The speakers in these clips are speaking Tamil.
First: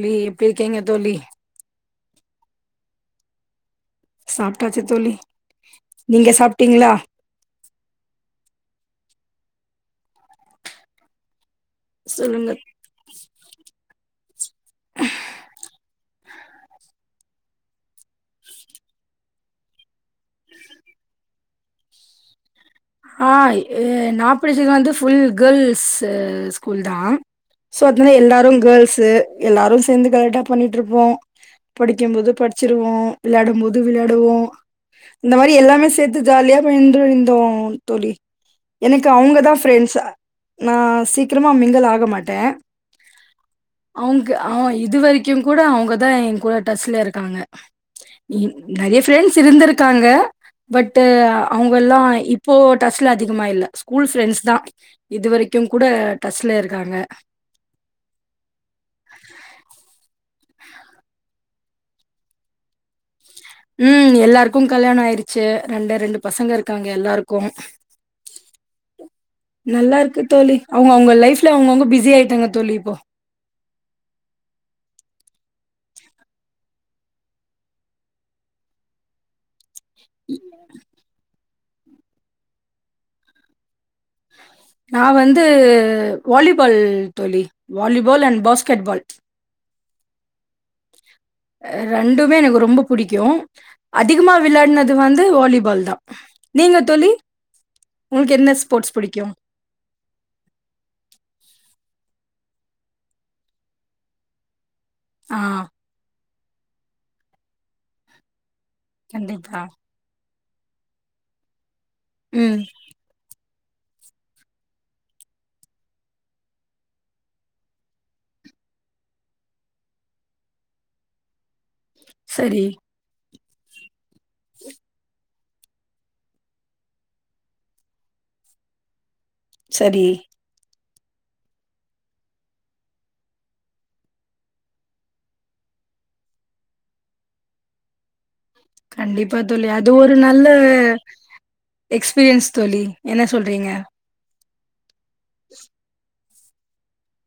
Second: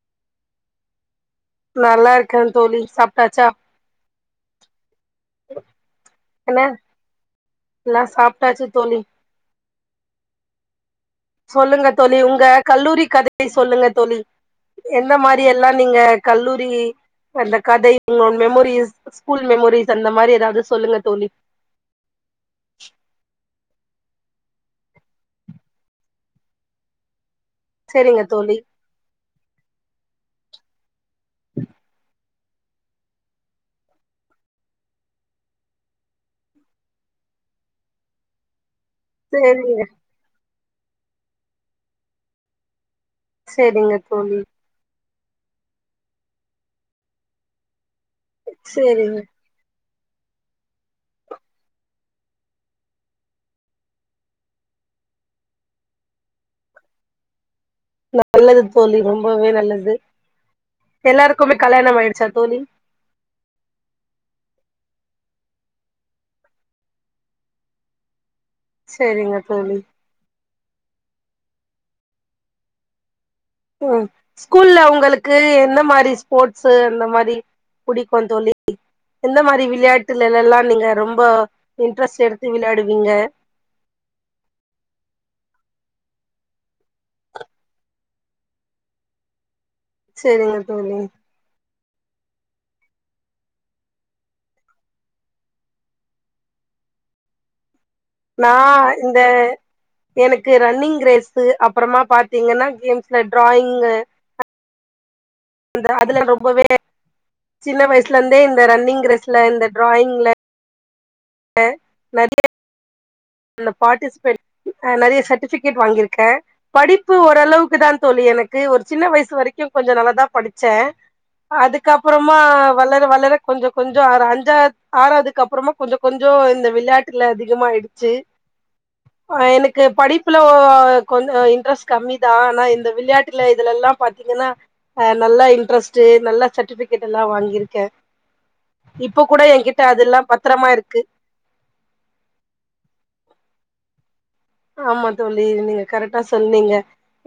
லி எப்டி இர்க்கீங்க தோழி நல்லாருக்க தோழி சாப்ட்டாச்சா சாப்ட்டாச்சு தோழி நீங்க சாப்ட்டீங்ளா லா சாப்ட்டாச்சி தோழி சொல்லுங்க தோழி உங்க சொல்லுங்க கல்லூரி கதை சொல்லுங்க தோழி எந்த மாரி எல்லா நீங்க கல்லூரி எந்த கதை உங்ளோ மெமோரிஸ் ஸ்கூல் மெமோரிஸ் அந்த மாரி எதாவ்து சொல்லுங்க தோழி ஆஏ நா படிச்சது வந்து ஃபுல் கேள்ஸு ஸ்கூல்தா சோ அதனால சேரிங்க எல்லாரு தோழி கேள்ஸு எல்லாரு சேந்து கல்ட்டா பண்ணிட்ருப்போ படிக்கம் போது பட்ச்சிருவோ விள்ளயாடம் போது விள்யாடுவோ இந்த மாரி எல்லாமே சேத்து ஜால்யா போய்ன்ருந்தோ தோழி எனக்கு அவ்ங்கதா சேரிங்க ஃப்ரெண்ட்ஸ நா சீக்கிரமா மிங்கல் ஆக மாட்டே சேரிங்க அவ்ங்க தோழி அவ இதுவரி க்கு கூட அவுங்கதா ஏ கூட டச்ல இருக்காங்க நெற்ய சேரிங்க ஃப்ரெண்ஸ் இருந்துரு காங்க பட்டு அவுங்கல்லா இப் போ டஸ்ல அதிகமா இல்ல ஸ்கூல் ஃப்ரெண்ட்ஸ் தா இதுவரைக்கு கூட டஸ்ல இருக்காங்க நல்லது தோழி ரொம்பவே நல்லது எல்லாருக்குமே கல்யாணம் ஆயிடுச்சா தோழி ம் எல்லாருக்கு கல்யாண ஆயிருச்சு ரெண்டு ரெண்டு பசங்க இருக்காங்க எல்லாருக்கு சேரிங்க தோழி நல்லா இருக்கு தோழி அவுங்க அவுங்க லைஃப்ல அவுங்கவுங்க பிஸி ஆயிட்டாங்க தோழி இப்போ ம் ஸ்கூல்ல உங்களுக்கு எந்த மாரி ஸ்போர்ட்ஸு அந்த மாரி பிடிக்கூ தோழி எந்த மாரி விளையாட்டுல எல்லா நீங்க ரொம்ப இன்ட்ரெஸ்ட் எடுத்து விளையாடுவீங்க நா வந்து வாலிபால் தோழி வாலிபால் அண்ட் பாஸ்கெட் பால் செரிங்க தோழி அ ரெண்டுமே எனக்கு ரொம்ப புடிக்கூ அதிகமா விள்ளாட்னது வந்து வோலிபால் தா நீங்க தோழி உங்களுக்கு என்ன நா ஸ்போர்ட்ஸ் இந்த புடிக்கும்? எனக்கு ரன்னிங் ரேஸ்ஸு அப்புறமா பாத்தீங்கன்னா கேம்ஸ்ல டிராயிங்கு ஆ அ அதுல ரொம்பவே சின்ன வயசுல இருந்தே இந்த ரன்னிங் ரெஸ்ல கண்டிப்பா. இந்த டிராயிங் ல ‌இல்ல ம் துல பார்ட்டிசிபெட் ‌அ நெறய சர்ட்டிஃபிகேட் வாங்கியிருக்கே படிப்பு ஓரளவுக்கு தா தோலி எனக்கு ஒரு சின்ன வயசு வரைக்கூ கொஞ்சொ நல்லதா படிச்சே அதுக்கப்புறமா சரி, வளர வளர கொஞ்சொ கொஞ்சொ ஆ அஞ்சாத் ஆறாத் அதுக் அப்புறமா கொஞ்சொ கொஞ்சொ இந்த விளையாட்ல அதிகமாயிட்ச்சு அ எனக்கு சரி. படிப்புல கொஞ்சொ கொஞ் இன்ட்ரெஸ்ட் கம்மி தா ஆனா இந்த விளையாட்ல இதுல எல்லா பாாரத்தீங்கன்னா அ நல்லா இட்ரஸ்ட்டு நல்லா சர்டிபிகேட்ல்லா வாங்கியிருக்கே இப்ப கண்டிப்பா கூட தேலி என்கிட்ட அது ஒரு அதெல்லா நல்ல பத்திரமா இருக்கு எக்ஸ்பீரியன்ஸ் தோழி என்ன சொல்றீங்க ஆமா தோலி நீங்க கரெக்டா சொன்னீங்க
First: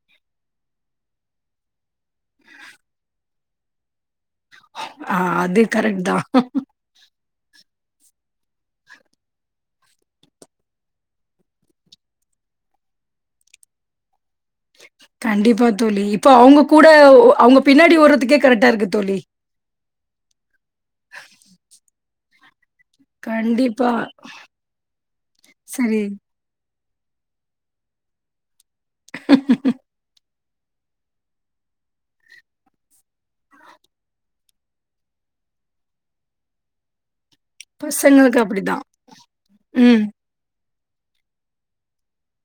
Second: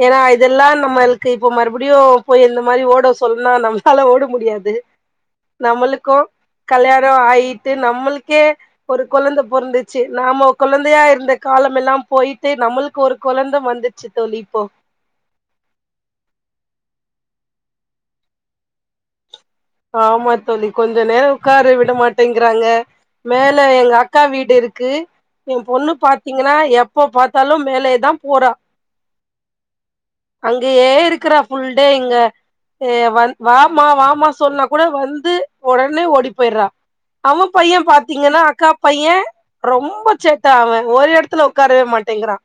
ஏன்னா இதெல்லா நம்மேள்க்கு இப்ப மறுபடியூ போய் இந்த மாரி ஓட சொல்னா நம்மளால ஓட முடியாது ஆ அது கரெக்ட் நம்மளுக்கொ தான். கல்யாணோ ஆயிட்டு நம்மள்க்கே ஒரு கொலந்த பொருந்துச்சு நாம கொலந்தயா இருந்த காலம் மெல்லா போயிட்டு நம்ளுக்கு ஒரு குழந்த வந்துருச்சு தோலி இப்போ கண்டிப்பா தோலி இப்ப அவங்க கூட அவங்க பின்னாடி ஓர்றதுக்கே கரெக்டா இருக்கு தோழி ஆமா தோழி கொஞ்சொ நேரோ உக்கார வுட மாட்டேங்கிறாங்க மேல கண்டிப்பா. எங்க அக்கா வீடு இருக்கு ஏ பொண்ணு சரி. பாத் தீங்கன்னா எப்ப பார்த்தாலூ மேலேதா போற [inaudible] அங்கயே இருக்கிறா ஃபுல்டே இங்க அ வாமா வாமா சொன்னா கூட வந்து உடனே ஓடிப் போயிட்றா அவப் பையே பசங்களுக்கு பார்த்தீங்கன்னா அக்கா அப்படிதான். பையோ ம், ரொம்ப சேட் ட அவேன் ஒரு எடத்துல உக்காரவே மாட்டேங்கிறான்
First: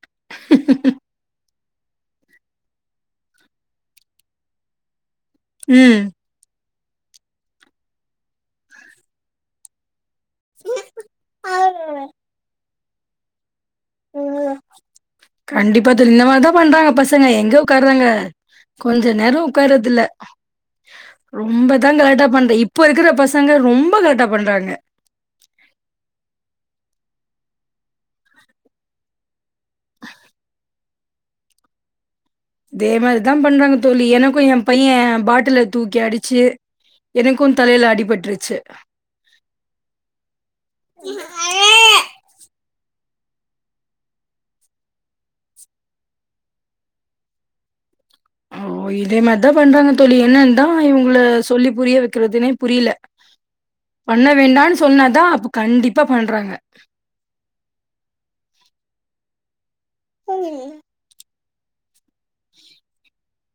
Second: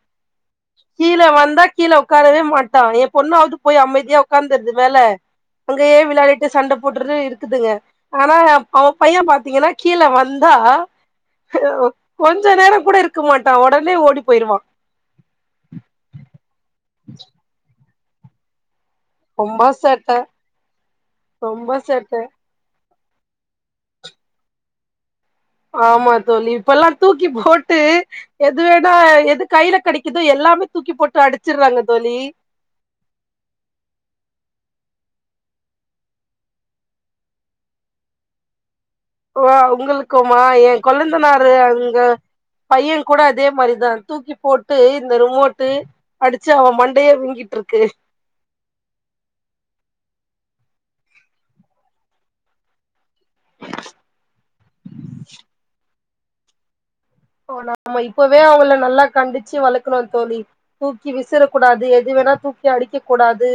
கீல வந்தா கீல உக்காரவே மாட்டான் என் பொண்ணாவது போய் அமைதியா உக்காந்தத்தூ மேல அங்கயே ம். விளாடிட்டு சண்ட போட்டுட்டு இருக்குதுங்க ஆனா அவெ பையே பாத்தீங்கன்னா கீல வந் வந்தா அ ஹூ கொஞசொ நேரோங் கூட இருக்க மாட்டா உடனே ஓடி போயிருவா கண்டிப்பா தேழி இந்த மாதிரிதா பண்றாங்க பசங்க எங்க உக்கார்றாங்க கொஞ்சொ நேர ரொம்ப உக்காரத்து இல்ல சேட்ட ரொம்ப ரொம்பதா சேட்ட கலாட்டா பண்து இப் ப்போ இருக்குற பசங்க ரொம்ப களாட்டா பண்றாங்க ஆமா தோலி இப்பெல்லா தூக்கி போட்டு எது வேணா எது கையில கெடைக்குது எல்லாமே தூக்கி போட்டு அடிச்சிட்றாங்க தோலி இதே மாரிதா பண்றாங்க தோழி எனக்கூ ஏ பையே பாட்ல தூக்கி அடிச்சி எனக்கூ தலையில அடிபட்ருச்சு ஓ உங்களுக்குமா எ கொழந்தனாரு அங்க பைய கூட அதே மாரிதா தூக்கி போட்டு இந்த ரிமோட்டு அடிச்சு அவ மண்டையே வீங்கிட் ருக்கு ஓ இதே மாரிதா பண்றாங்க தோழி என்னன்ந்தா இவங்கள சொல்லி புரிய வைக்கறிறதுனே புரியல பண்ண வேண்டான்னு சொன்னாதா அப்ப கண்டிப்பா பண்றாங்க மா நம்ம இப்பவே அவங்கள நல்லா கண்டிச்சு வளக்கணு தோழி தூக்கி விசறக்கூடாது எது வேணா தூக்கி அடிக்க கூடாது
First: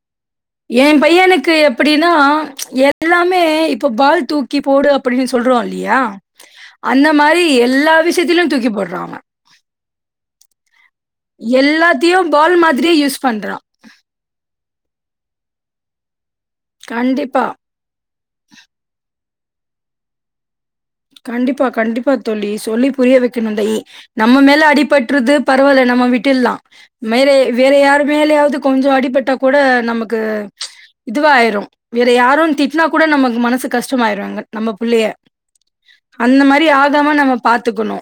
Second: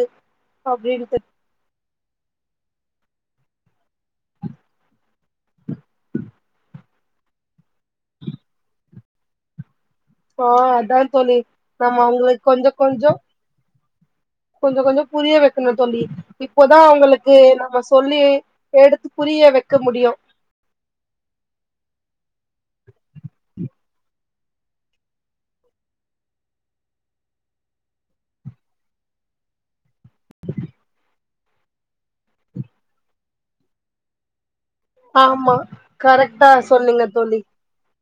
ஏன் அப்டின்ட்டு பையனுக்கு எப்புடினா எல்லாமே இப்ப பால் தூக்கி போடு அப்டின்னு சொல்றோ இல்லியா அந்த மாரி எல்லா விஷ்யத்திலு தூக்கி போட்றா அவ ஆ அதா தொலி நம்ம எல்லாத்தையும் அவ்ங்களுக் பால் கொஞ்ச மாதிரியே கொஞ்சம் யூஸ் பண்றான். கொஞ்ச கொஞ்சோ புரிய வைக்கணு தொல்லி இப்பதா அவ்ங்களுக்கு கண்டிப்பா. நம்ம சொல்லி எடுத்து புரிய வெக்க முடியு கண்டிப்பா கண்டிப்பா தொல்லி சொல்லி புரிய வைக்கணு ந்தயி நம்ம மேல அடிபட்றுது பரவாயில்ல நம்ம விட்டிர்ல்லா மேலே வேற யாரு மேலயாவுது கொஞ்சோ அடிபட்டா கூட நமக் கு இதுவாயிரு வேற யாரோன் திட்டுனா கூட நமக்கு மனசுக் கஷ்டமாயிவேங்க நம்ம பிள்ளைய ஆமா கரெக்டா சொல்லுங்க நம்ம தொல்லி பாத்துக்கணு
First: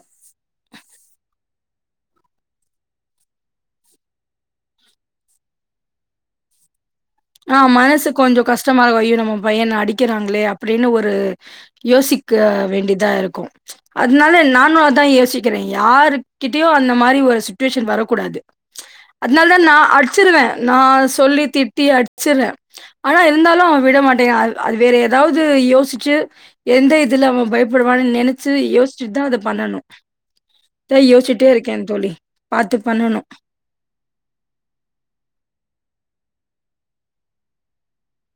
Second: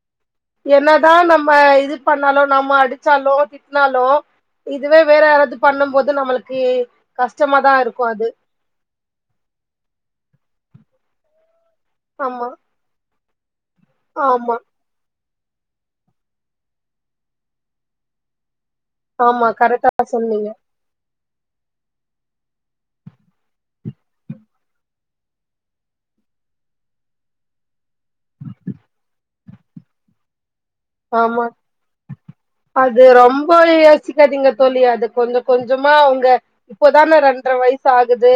என்னதா நம்ம இது பண்ணாலு நம்ம அடிச்சாலு திட்டுனாலு இதுவே வேற யாராச்சு பண்ணும் போது நம்மளுக்கு ஆ கஷ்டமாதா இருக்கு மனசுக்கு அது கொஞ்சோ கஷ் கஷ்டமாருகு ஐயோ நம்ம பையன அடிக்கிறாங்களே அப்டின்னு ஒரு யோசிக்க ஆமா வேண்டிதா இருக்கு அதுனால ஆமா நானு அதா யோசிக்கிறே யாருகிட்டயு அந்த மாரி ஒரு சுச்சுவேஷன் வரக்கூடாது ஆமா அதனாலதா நா கரெக்டா அடிச்சிருவே சொன்னீங்க நா சொல்லி திட்டி அடிச்சிர்ரே ஆனா இருந்தாலு அவ விட மாட்டேங்கா அது வேற ஏதாவுது யோசிச்சு எந்த இதுல அவ பயப்படுவான்னு நினச்சு யோசிச்சு தா அத பண்ணணு இதா ஆமா யோசச்சிட்டே இருக்கே தொலி பாத்து பண்ணணு போயே யோசிக்காதீங்க தொழி அது கொஞ்ச கொஞ்சமா அவ்ங்க இப்போதானே ரெண்ட்ர வயசு ஆகுது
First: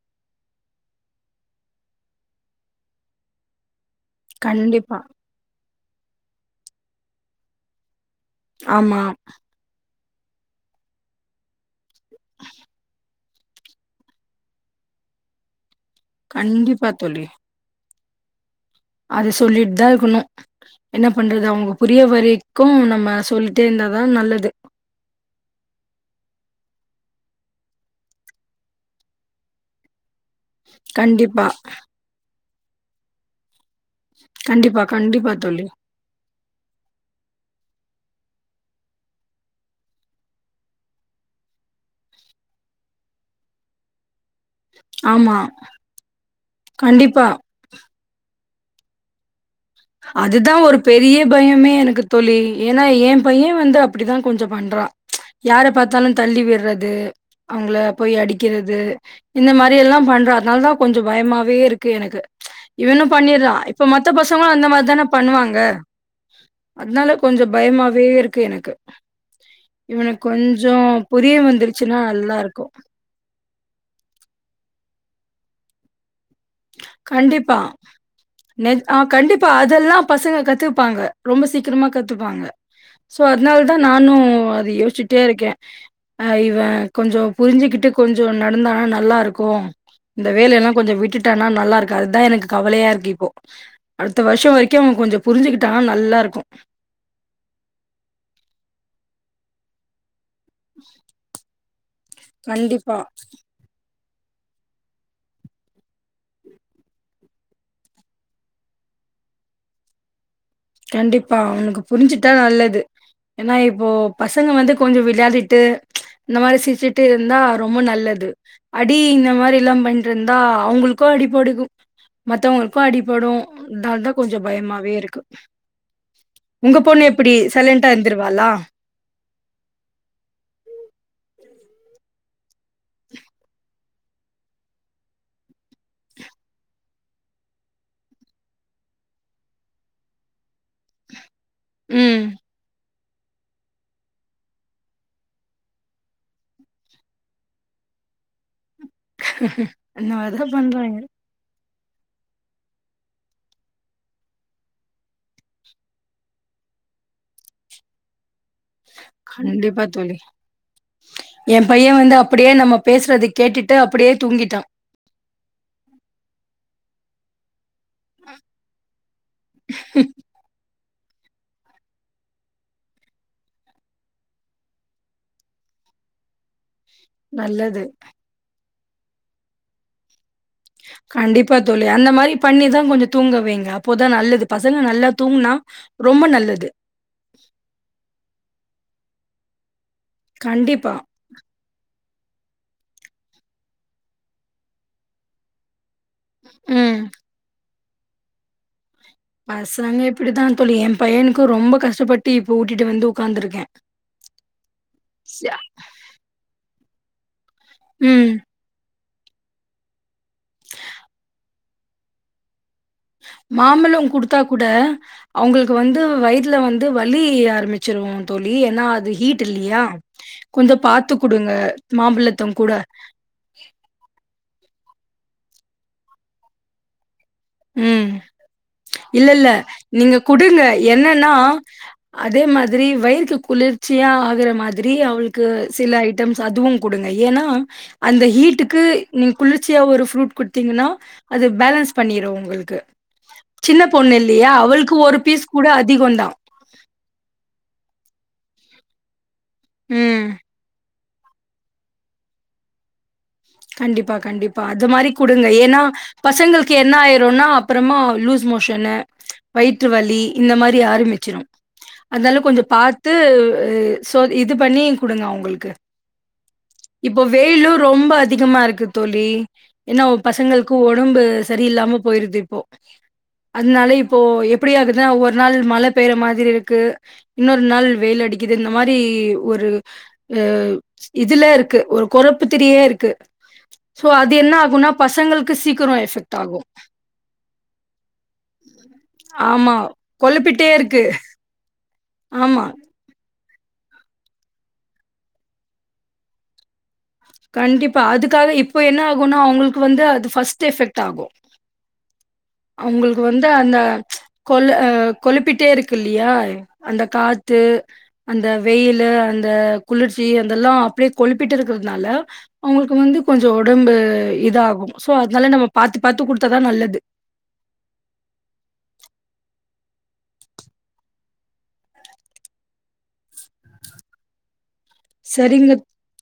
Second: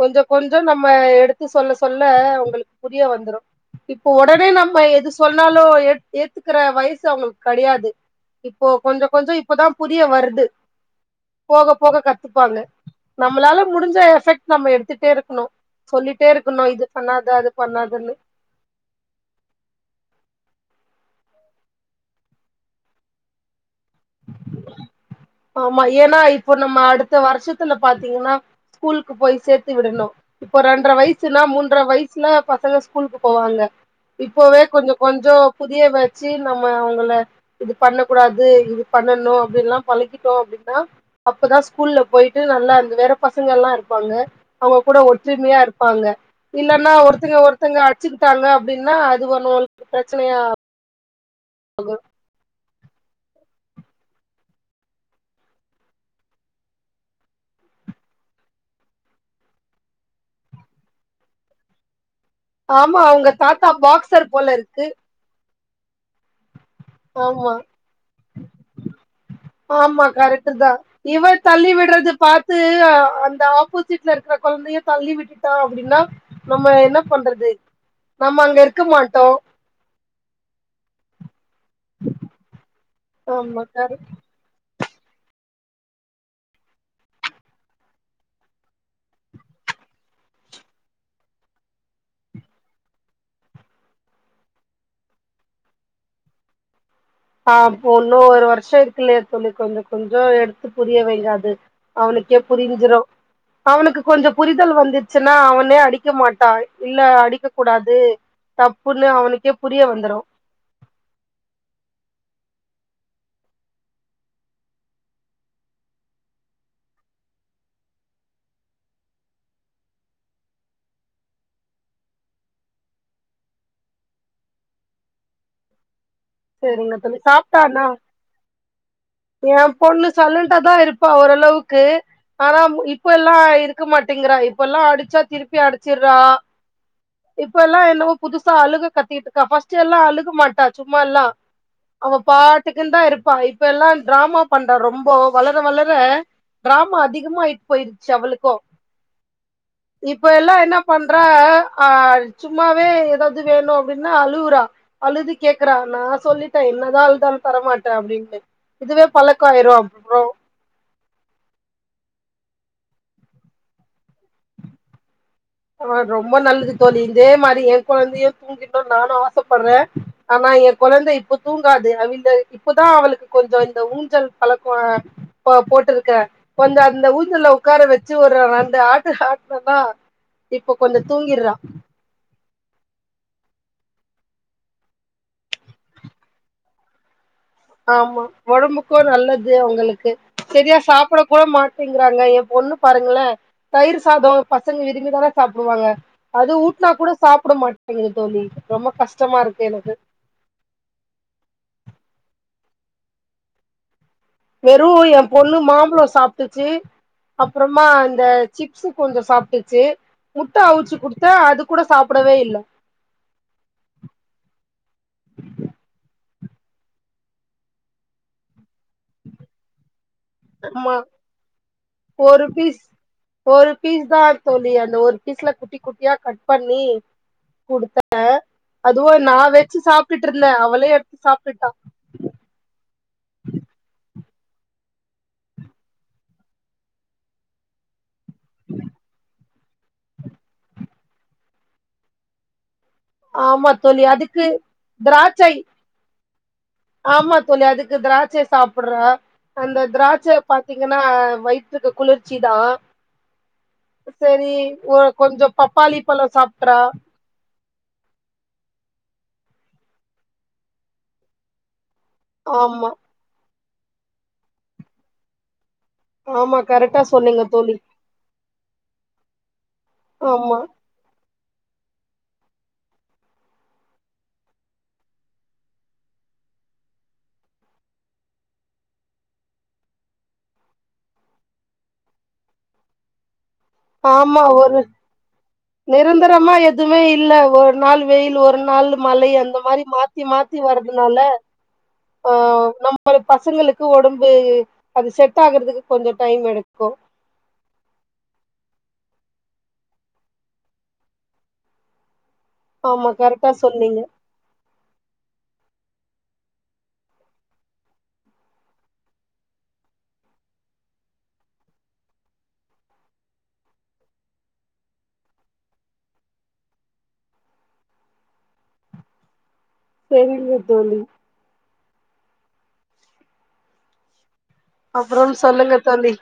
கொஞ்ச கொஞ்சோ நம்ம எடுத்து சொல்ல சொல்ல அவ்ங்களுக்கு புரிய வந்துரு இப்போ ஒடனே நம்ம கண்டிப்பா எது சொன்னாலு ஏத்துக் ஏத்துக்கிற வயசு அவ்ங்களுக்கு கெட்யாது இப்போ ஆமா கொஞ்சோ கொஞ்சோ இப்பதா புரிய வருது போக போக கத்துப்பாங்க நம்மளால முடிஞ்ச எஃபெக்ட் நம்ம எடுத்துட்டே இருக்குணு சொல்லிட்டே இருக்கணு இது கண்டிப்பா பண்ணாத அது பண்ணாதன்னு அது சொல்லிட் தா இருக்கணு என்ன பண்றது அவ்ங்க புரிய வரைக்கும் நம்ம சொல்லிட்டே இருந்தாதா நல்லது ஆமா ஏன்னா இப்போ நம்ம அடுத்த வருஷத்துல பாத்தீங்கன்னா ஸ்கூலுக்கு போய் சேத்து விடணு இப்போ ரெண்ட்ர வயசுல கண்டிப்பா மூன்ற வயசுல பசங்க ஸ்கூலுக்கு போவாங்க இப்பவே கண்டிப்பா கொஞ்ச கண்டிப்பா கொஞ்சோ தோழி புதியவே வச்சு நம்ம அவங்கள இது பண்ண கூடாது இது பண்ணணு அப்டின்ல்லா பழக்கிட்டோ அப்டின்னா அப்பதா ஸ்கூல்ல போயிட்டு நல்லா அந்த வேற பசங்க எல்லா இருப்பாங்க அவுங்க கூட ஆமா ஒற்றுமையா இருப்பாங்க இல்லன்னா கண்டிப்பா. ஒருத்தங்க ஒர்த் ங்க அடிச்சுக்கிட்டாங்க அப்டின்னா அது ஒண்ணுஒன் அதுதா ஒரு பெரிய பயமே எனக்கு தோழி ஏன்னா என் பையன் வந்து அப்படிதா கொஞ்சோ பண்றா யார பாத்தாலு தள்ளி விடுறது அவங்கள போய் அடிக்கிறது இந்த மாரி எல்லா பண்ற அதனால தா கொஞ்சோ பயமாவே இருக்கு எனக்கு ஆமா இவன்னு அவங்க பண்ணிறா தாத்தா இப்ப மத்த பாக்சர் போல பசங்களு அந்த மாரி இருக்கு தானே பண்ணுவாங்க அதனால கொஞ்சோ ஆமா பயமாவே இருக்கு எனக்கு ஆமா இவனுக்கு கரெக்ட் தா கொஞ்சம் இவ புரிய தள்ளி வந்துருச்சுன்னா விடுறது பாத்து நல்லாருக்கும். அந்த ஆபோஸ்ட் சீட்ல இருக்கிற கொழந்தைய தள்ளி விட்டுட்டா அப்டின்னா நம்ம என்ன பண்றது கண்டிப்பா. நம்ம அங்க இருக்க மாட்டோ அதெல்லா பசங்க கத்துப்பாங்க ரொம்ப சீக்கிரமா கத்துப்பாங்க சோ ஆமா அதனாலதா கரெக்ட் நானு அது யோசிச்சுட்டே இருக்கே அ இவன் கொஞ்சோ புரிஞ்சுக்கிட்டு கொஞ்சோ நடந்தானா நல்லா இருக்கு இந்த வேல எல்லா கொஞ்சோ விட்டுட்டானா நல்லா இருக்கு அதுதா எனக்கு கவலையா இருக்கு இப்போ அடுத்த வருஷம் வரைக்கு அவன் கொஞ்சோ புரிஞ்சுகிட்டான்னா நல்லா இருக்கு ஆ இன்னு ஒரு வருஷ இருக்குல்லையா தோழி கொஞ்சோ கொஞ்சோ எடுத்து புரிய வையிங்க அது அவனுக்கே கண்டிப்பா. புரிஞ்சிடு அவனுக்கு கொஞ்சோ புரிதல் வந்துருச்சின்னா அவனே அடிக்க மாட்டா இல்ல அடிக்க கூடாது தப்புன்னு அவனுக்கே புரிய வந்துரு கண்டிப்பா அவனுக்கு புரிஞ்சுட்டா நல்லது ஏன்னா இப்போ பசங்க வந்து கொஞ்சோ விளையாடிட்டு இந்த மாரி சிரிச்சுட்டு இருந்தா ரொம்ப நல்லது அடி இந்த மாரி எல்லா பண்ணிடு இருந்தா அவங்களுக்கு அடி படுக்கு மத்தவங்களுக்கு அடிப்படு இதால தா கொஞ்சோ பயமாவே இருக்கு உங்க சேரிங்க பொண்ணு தோழி எப்டி சாப்ட்டாண்ணா சைலண்டா இருந்துருவாளா? என் பொண்ணு சைல்லண்ட தா இருப்பா ஓரளவுக்கு ஆனா இப்ப எல்லா இருக்க மாட்டேங்குறா இப்ப எல்லா அடிச்சா திருப்பி அடிச்சிடுறா இப்ப எல்லா என்னோ புதுசா அழுக கத்திட்டு இருக்கா ஃபர்ஸ்ட் எல்லா அழுக மாட்டா சும்மா எல்லா அவ ம். பாட்டுக்குன்னு தா இருப்பா இப்ப எல்லா டிராமா பண்றா ரொம்ப வளர வளர டிராம அதிகமா ஆயிட்டு போயிருச்சு அவளுக்கு அந்த இப்ப மாரி தான் எல்லா என்ன பண்றாங்க. பண்ற ஆ சும்மாவே ஏதாவது வேணுன அப்டினா அழுகுறா அழுது கேக்குறா நா சொல்லிட்டே என்ன தா அழுதாலு தரமாட்டே அப்டினு இதுவே பழக்கமாயிரு கண்டிப்பா தோழி அப்றோ என் பையன் வந்து அப்டியே நம்ம பேசுறது கேட்டுட்டு அப்டியே தூங்கிட்டா ஆ ரொம்ப நல்லது தோழி இதே மாரி என் குழந்தையையு தூங்கிடும்னு நானு ஆசைப்படுறே ஆனா என குழந்தை இப்ப தூங்காது அவல இப்பதா அவளுக்கு கொஞ்சோ இந்த ஊஞ்சல் பழக்கோ போட்டிருக்கே கொஞ்சோஅந்த ஊஞ்சல் நல்லது உக்கார வச்சு ஒரு ரெண்டு ஆட்டு ஆட்டுன்னாத கண்டிப்பா தோழி அந்த மாரி பண்ணிதா கொஞ்சோ தூங்க வையிங்க அப்போதா நல்லது பசங்க நல்லா தூங்கினா ரொம்ப நல்லது ஆமா உடம்புக்கு நல்லது அவங்களுக்கு சரியா கண்டிப்பா சாப்பிட போ மாட்டேங்கறாங்க என் பொண்ணு பாருங்களே தயிர் சாத பசங்க விரும்பிதானே சாப்பிடுவாங்க அது ஊட்டனா ம் கூட சாப்பிட மாட்டேங்குது தோழி ரொம்ப கஷ்டமா இருக்கு எனக்கு பசங்க இப்படித்தா தோழி என் பையனுக்கு ரொம்ப கஷ்டப்பட்டு இப்ப ஊட்டிட்டு வந்து உக்காந்துருக்கே வெறு என் பொண்ணு மாம்பழம் சாப்பிட்டுச்சு அப்றமா இந்த ம் சிப்ஸ் கொஞ்சம் சாப்ட்டுச்சு முட்ட அவிச்சு குடுத்தா அது கூட சாப்புடவே இல்ல மாம்பழம் குடுத்தா கூட அவுங்குளுக்கு வந்து வயித்துல வந்து வலி ஆரம்பிச்சிருவோ தோழி ஏன்னா அது ஹீட் இல்லையா கொஞ்சம் ஆமா பாத்து குடுங்க ஒரு மாம்பழத்தம் கூட பீஸ் ஒரு பீஸ் தான் தோழி அந்த ஒரு பீஸ்ல குட்டி குட்டியா கட் பண்ணி ம் குடுத்தே அதுவும் இல்ல இல்ல. நான் வெச்சு நீங்க சாப்ட்டுட்ருந்தேன் குடுங்க. அவளே எடுத்து என்னன்னா, சாப்டுட்டா அதே மாதிரி வயிற்கு குளிர்ச்சியா ஆகுற மாதிரி அவளுக் கு சில ஐட்டம்ஸ் அதுவும் குடுங்க ஏன்னா அந்த ஹீட்டுக்கு நீங் குளிர்ச்சியா ஒரு ஃப்ரூட் குடுத்தீங்கன்னா அது பேலன்ஸ் பண்ணிடும் உங்குளுக்கு ஆமா சின்ன தோழி பொண்ணு அதுக்கு இல்லையா அவளுக்கு ஒரு பீஸ் திராட்சை கூட அதிகோந் தான் ஆமா தோழி அதுக்கு திராட்சை சாப்புட்றா அந்த ம். திராட்சை பாத்தீங்க னா வயித்துக்கு குளிர்ச்சி தான் கண்டிப்பா கண்டிப்பா அது ஒ மாரி கொஞ்சோ குடுங்க ஏன்னா பப்பாளி பழோ பசங்களுக்கு சாப்ட்றா என்ன ஆயிரு ருன்னா அப்புறமா லுஸ்மோஷன்னு வயிற்று வலி இந்த மாரி ஆரம்பிச்சிரும் அதனால கொஞ்சம் ஆமா பாத்து சோ இது பண்ணி குடுங்க அவங்களுக்கு ஆமா கரெக்டா இப்போ சொன்னீங்க தோழி வெயிலும் ரொம்ப அதிகமா இருக்கு தோழி ஏன்னா ஒ ஆமா பசங்களுக்கு உடம்பு சரியில்லாம போயிருது இப்போ அதனால இப்போ எப்புடியாகுதுன்னா ஒரு நாள் மழை பெய்ற மாதிரி இருக்கு இன்னொரு நாள் வெயில் அடிக்கிது இந்த மாரி ஒரு ஆ இதுலே இருக்கு ஒரு கொறப்பு திதியே இருக்கு சோ அது ஆமா என்ன ஒரு ஆகுன்னா பசங்களுக்கு சீக் நிரந்தரமா எதுமே இல்ல ஒரு நாள் வெயில் ஒரு நாள் மழை அந்த ஆமா. மாரி மாத் த்தி மாத்தி குழப்பிட்டே இருக்கு. வர்துனால ஆமா ஒரு பசங்களுக்கு ஒடம்பு அது செட் ஆகுறதுக்கு கொஞ்சம் டைம் எடுக்கும் கண்டிப்பா அதுக்காக இப்ப என்ன ஆகும்னா அவங்களுக்கு வந்து அது ஃபர்ஸ்ட் எஃபெக்ட் ஆகும் ஆமா அவுங்களுக்கு வந்து கரெக்டா அந்த சொன்னீங்க கொள் அ கொழுப்பிட்டே இருக்கு இல்லியா அந்த காத்து அந்த வெயிலு அந்த குளிர்ச்சி அதெல்லா அப்புடியே கொழுப்பிட்டு இருக்கிறதுனால அவங்களுக்கு வந்து கொஞ்சோ உடம்பு இது ஆகும் சோ அதனால நம்ம பாத்து பாத்து குடுத்தாதான் நல்லது செரிங்க தோழி அப்புறம் சரிங்க சொல்லுங்க தோழி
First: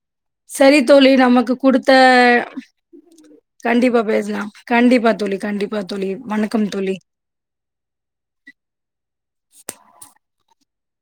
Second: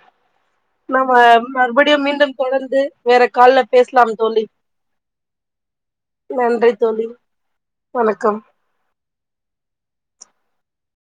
சரி தோழி நம்ம நமக்கு குடுத்த மறுபடியும் மீண்டும் தொடர்ந்து வேற கால்ல பேசலாம் தோழி கண்டிப்பா தோழி கண்டிப்பா தோழி வணக்கம் தோழி வணக்கம்